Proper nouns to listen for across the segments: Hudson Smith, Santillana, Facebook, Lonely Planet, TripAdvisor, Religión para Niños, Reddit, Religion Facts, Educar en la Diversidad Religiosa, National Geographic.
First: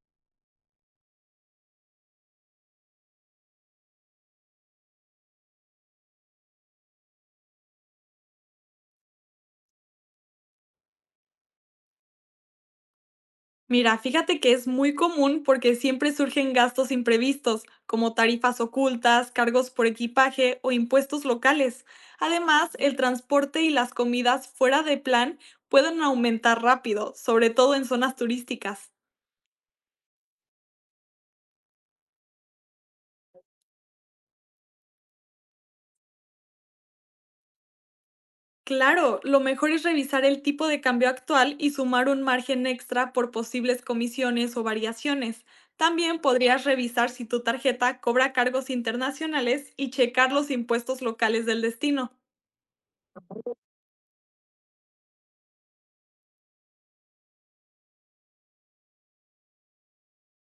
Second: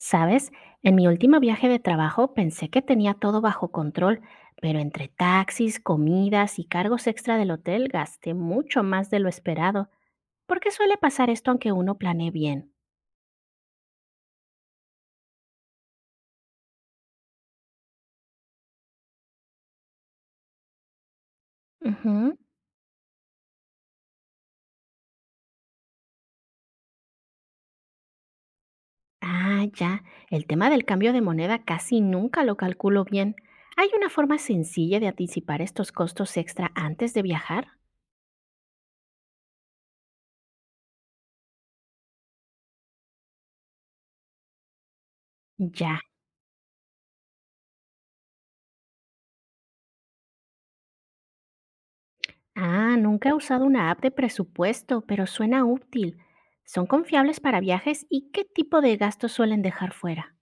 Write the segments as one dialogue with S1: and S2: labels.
S1: ¿Sabes? En mi último viaje de trabajo pensé que tenía todo bajo control, pero entre taxis, comidas y cargos extra del hotel gasté mucho más de lo esperado. ¿Por qué suele pasar esto aunque uno planee bien?
S2: Mira, fíjate que es muy común porque siempre surgen gastos imprevistos, como tarifas ocultas, cargos por equipaje o impuestos locales.
S1: Ujú.
S2: Además, el transporte y las comidas fuera de plan pueden aumentar rápido, sobre todo en zonas turísticas.
S1: Ah, ya. El tema del cambio de moneda casi nunca lo calculo bien. ¿Hay una forma sencilla de anticipar estos costos extra antes de viajar?
S2: Claro, lo mejor es revisar el tipo de cambio actual y sumar un margen extra por posibles comisiones o variaciones.
S1: Ya.
S2: También podrías revisar si tu tarjeta cobra cargos internacionales y checar los impuestos locales del destino.
S1: Ah, nunca he usado una app de presupuesto, pero suena útil. ¿Son confiables para viajes y qué tipo de gastos suelen dejar fuera?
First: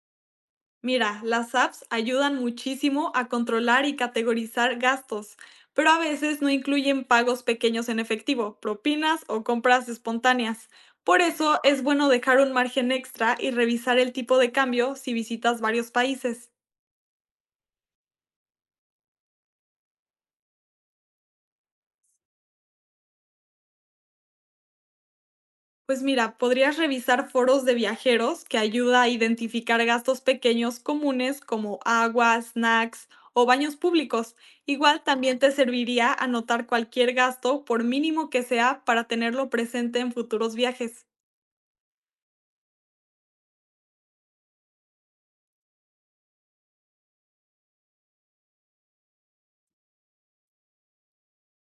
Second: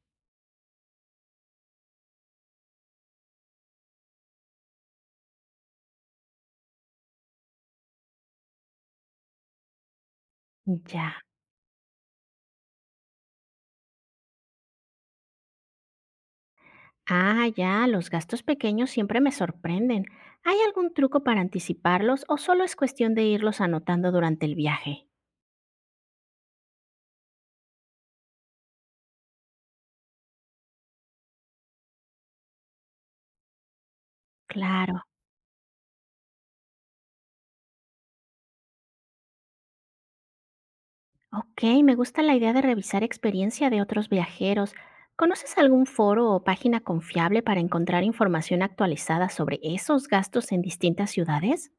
S2: Mira, las apps ayudan muchísimo a controlar y categorizar gastos, pero a veces no incluyen pagos pequeños en efectivo, propinas o compras espontáneas.
S1: Ya.
S2: Por eso es bueno dejar un margen extra y revisar el tipo de cambio si visitas varios países.
S1: Ah, ya, los gastos pequeños siempre me sorprenden. ¿Hay algún truco para anticiparlos o solo es cuestión de irlos anotando durante el viaje?
S2: Pues mira, podrías revisar foros de viajeros que ayuda a identificar gastos pequeños comunes como agua, snacks o baños públicos.
S1: Claro.
S2: Igual también te serviría anotar cualquier gasto, por mínimo que sea, para tenerlo presente en futuros viajes.
S1: Ok, me gusta la idea de revisar experiencia de otros viajeros. ¿Conoces algún foro o página confiable para encontrar información actualizada sobre esos gastos en distintas ciudades?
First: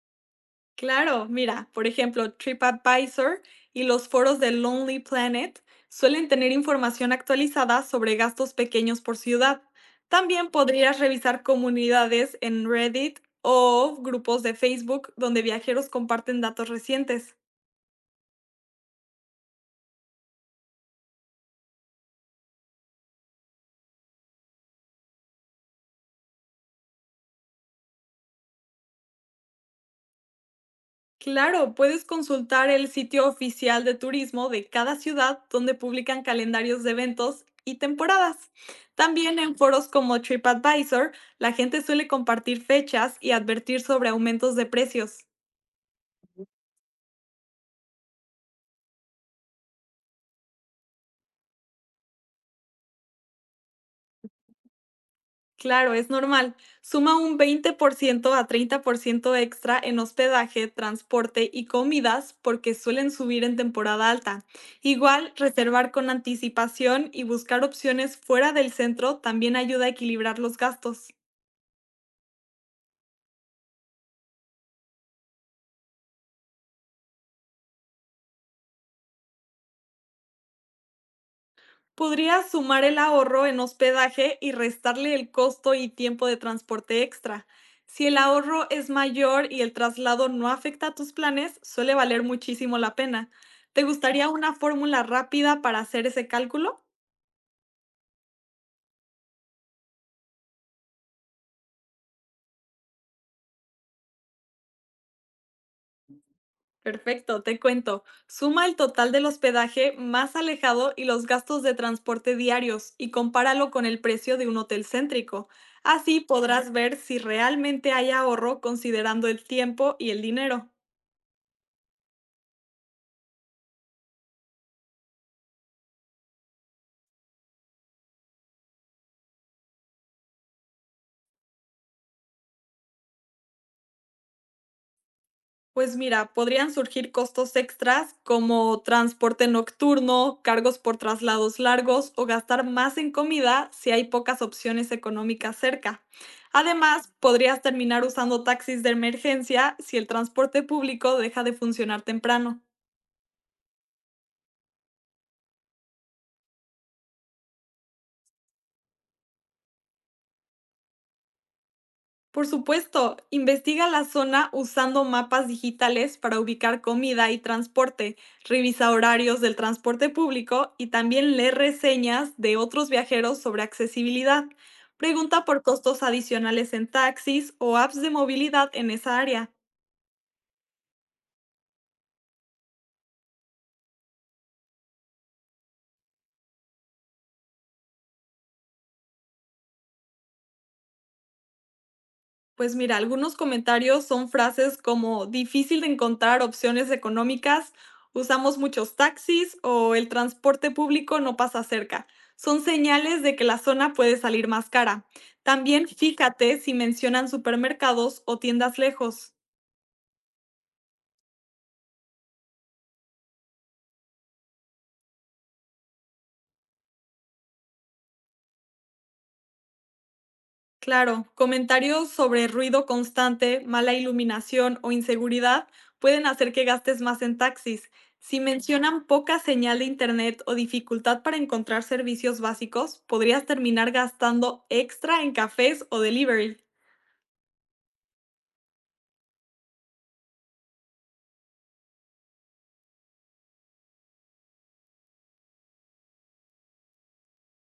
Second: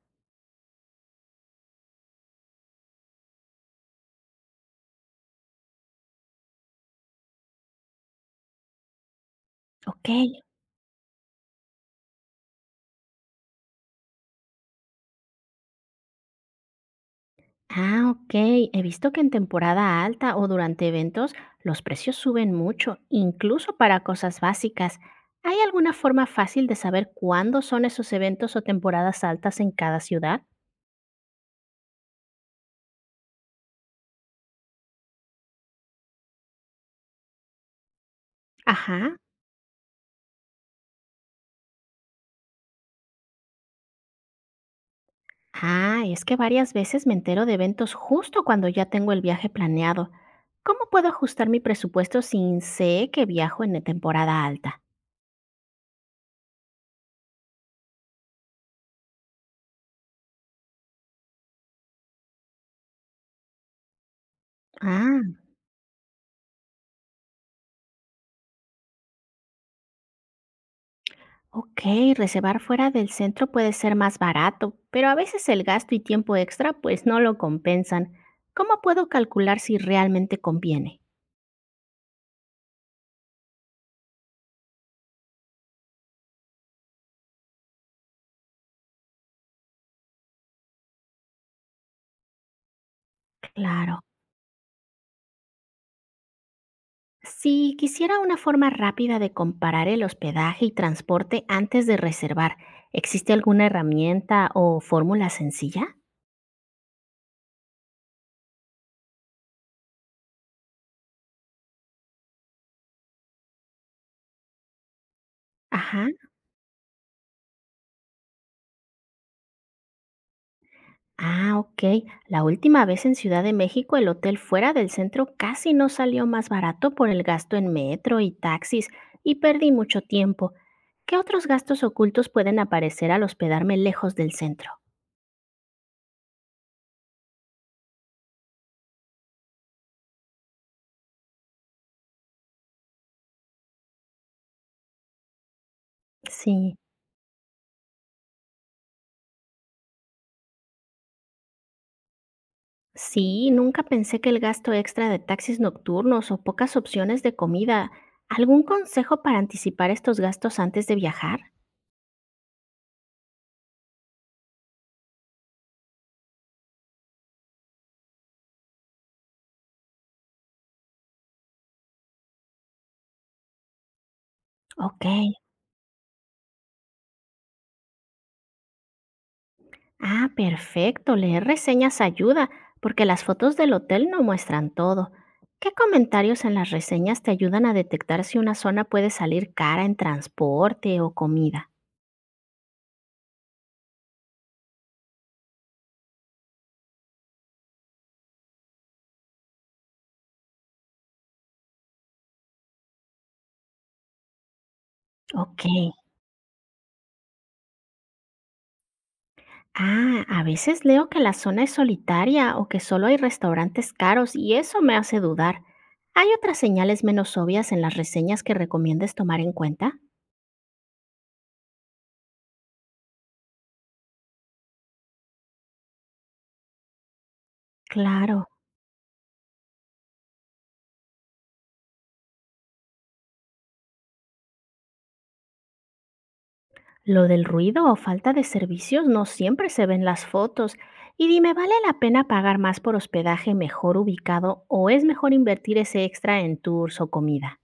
S2: Claro, mira, por ejemplo, TripAdvisor y los foros de Lonely Planet suelen tener información actualizada sobre gastos pequeños por ciudad.
S1: Ok.
S2: También podrías revisar comunidades en Reddit o grupos de Facebook donde viajeros comparten datos recientes.
S1: Ah, ok. He visto que en temporada alta o durante eventos los precios suben mucho, incluso para cosas básicas. ¿Hay alguna forma fácil de saber cuándo son esos eventos o temporadas altas en cada ciudad?
S2: Claro, puedes consultar el sitio oficial de turismo de cada ciudad donde publican calendarios de eventos y temporadas.
S1: Ajá.
S2: También en foros como TripAdvisor, la gente suele compartir fechas y advertir sobre aumentos de precios.
S1: Ah, es que varias veces me entero de eventos justo cuando ya tengo el viaje planeado. ¿Cómo puedo ajustar mi presupuesto sin sé que viajo en temporada alta?
S2: Claro, es normal. Suma un 20% a 30% extra en hospedaje, transporte y comidas porque suelen subir en temporada alta.
S1: Ah.
S2: Igual, reservar con anticipación y buscar opciones fuera del centro también ayuda a equilibrar los gastos.
S1: Ok, reservar fuera del centro puede ser más barato, pero a veces el gasto y tiempo extra pues no lo compensan. ¿Cómo puedo calcular si realmente conviene?
S2: Podría sumar el ahorro en hospedaje y restarle el costo y tiempo de transporte extra. Si el ahorro es mayor y el traslado no afecta a tus planes, suele valer muchísimo la pena. ¿Te
S1: Claro.
S2: gustaría una fórmula rápida para hacer ese cálculo?
S1: Si quisiera una forma rápida de comparar el hospedaje y transporte antes de reservar, ¿existe alguna herramienta o fórmula sencilla?
S2: Perfecto, te cuento. Suma el total del hospedaje más alejado y los gastos de transporte diarios y compáralo con el precio de un hotel céntrico.
S1: Ajá.
S2: Así podrás ver si realmente hay ahorro considerando el tiempo y el dinero.
S1: Ah, ok. La última vez en Ciudad de México el hotel fuera del centro casi no salió más barato por el gasto en metro y taxis y perdí mucho tiempo. ¿Qué otros gastos ocultos pueden aparecer al hospedarme lejos del centro?
S2: Pues mira, podrían surgir costos extras como transporte nocturno, cargos por traslados largos o gastar más en comida si hay pocas opciones económicas cerca.
S1: Sí,
S2: Además, podrías terminar usando taxis de emergencia si el transporte público deja de funcionar temprano.
S1: sí, nunca pensé que el gasto extra de taxis nocturnos o pocas opciones de comida. ¿Algún consejo para anticipar estos gastos antes de viajar?
S2: Por supuesto, investiga la zona usando mapas digitales para ubicar comida y transporte, revisa horarios del transporte público y también lee reseñas de otros viajeros sobre accesibilidad.
S1: Ok.
S2: Pregunta por costos adicionales en taxis o apps de movilidad en esa área.
S1: Ah, perfecto. Leer reseñas ayuda, porque las fotos del hotel no muestran todo. ¿Qué comentarios en las reseñas te ayudan a detectar si una zona puede salir cara en transporte o comida?
S2: Pues mira, algunos comentarios son frases como difícil de encontrar opciones económicas, usamos muchos taxis o el transporte público no pasa cerca. Son señales de que la zona puede salir más cara.
S1: Ok.
S2: También fíjate si mencionan supermercados o tiendas lejos.
S1: Ah, a veces leo que la zona es solitaria o que solo hay restaurantes caros y eso me hace dudar. ¿Hay otras señales menos obvias en las reseñas que recomiendes tomar en cuenta?
S2: Claro, comentarios sobre ruido constante, mala iluminación o inseguridad pueden hacer que gastes más en taxis. Si
S1: Claro.
S2: mencionan poca señal de internet o dificultad para encontrar servicios básicos, podrías terminar gastando extra en cafés o delivery.
S1: Lo del ruido o falta de servicios no siempre se ven las fotos. Y dime, ¿vale la pena pagar más por hospedaje mejor ubicado o es mejor invertir ese extra en tours o comida?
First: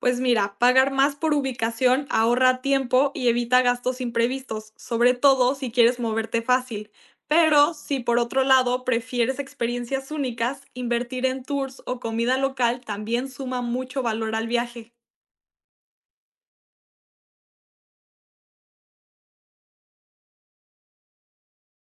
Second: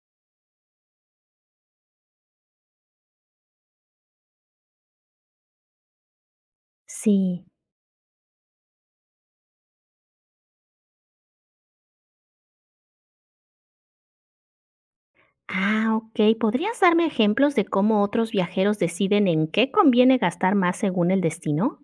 S2: Pues mira, pagar más por ubicación ahorra tiempo y evita gastos imprevistos, sobre todo si quieres moverte fácil.
S1: Sí.
S2: Pero si por otro lado prefieres experiencias únicas, invertir en tours o comida local también suma mucho valor al viaje.
S1: Ah, ok. ¿Podrías darme ejemplos de cómo otros viajeros deciden en qué conviene gastar más según el destino?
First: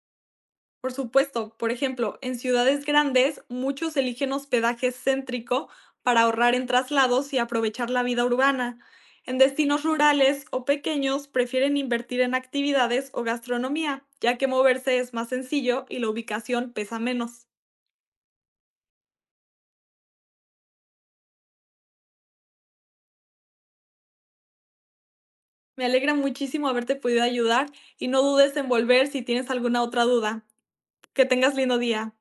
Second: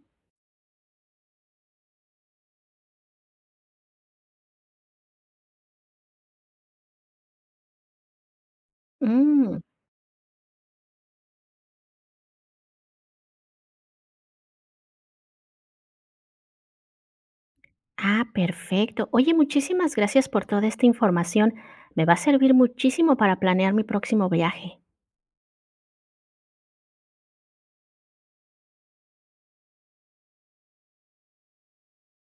S2: Por supuesto, por ejemplo, en ciudades grandes muchos eligen hospedaje céntrico para ahorrar en traslados y aprovechar la vida urbana. En
S1: Mm,
S2: destinos rurales o pequeños prefieren invertir en actividades o gastronomía, ya que moverse es más sencillo y la ubicación pesa menos.
S1: ah, perfecto. Oye, muchísimas gracias por toda esta información. Me va a servir muchísimo para planear mi próximo viaje.
S2: Me alegra muchísimo haberte podido ayudar y no dudes en volver si tienes alguna otra duda. Que tengas lindo día.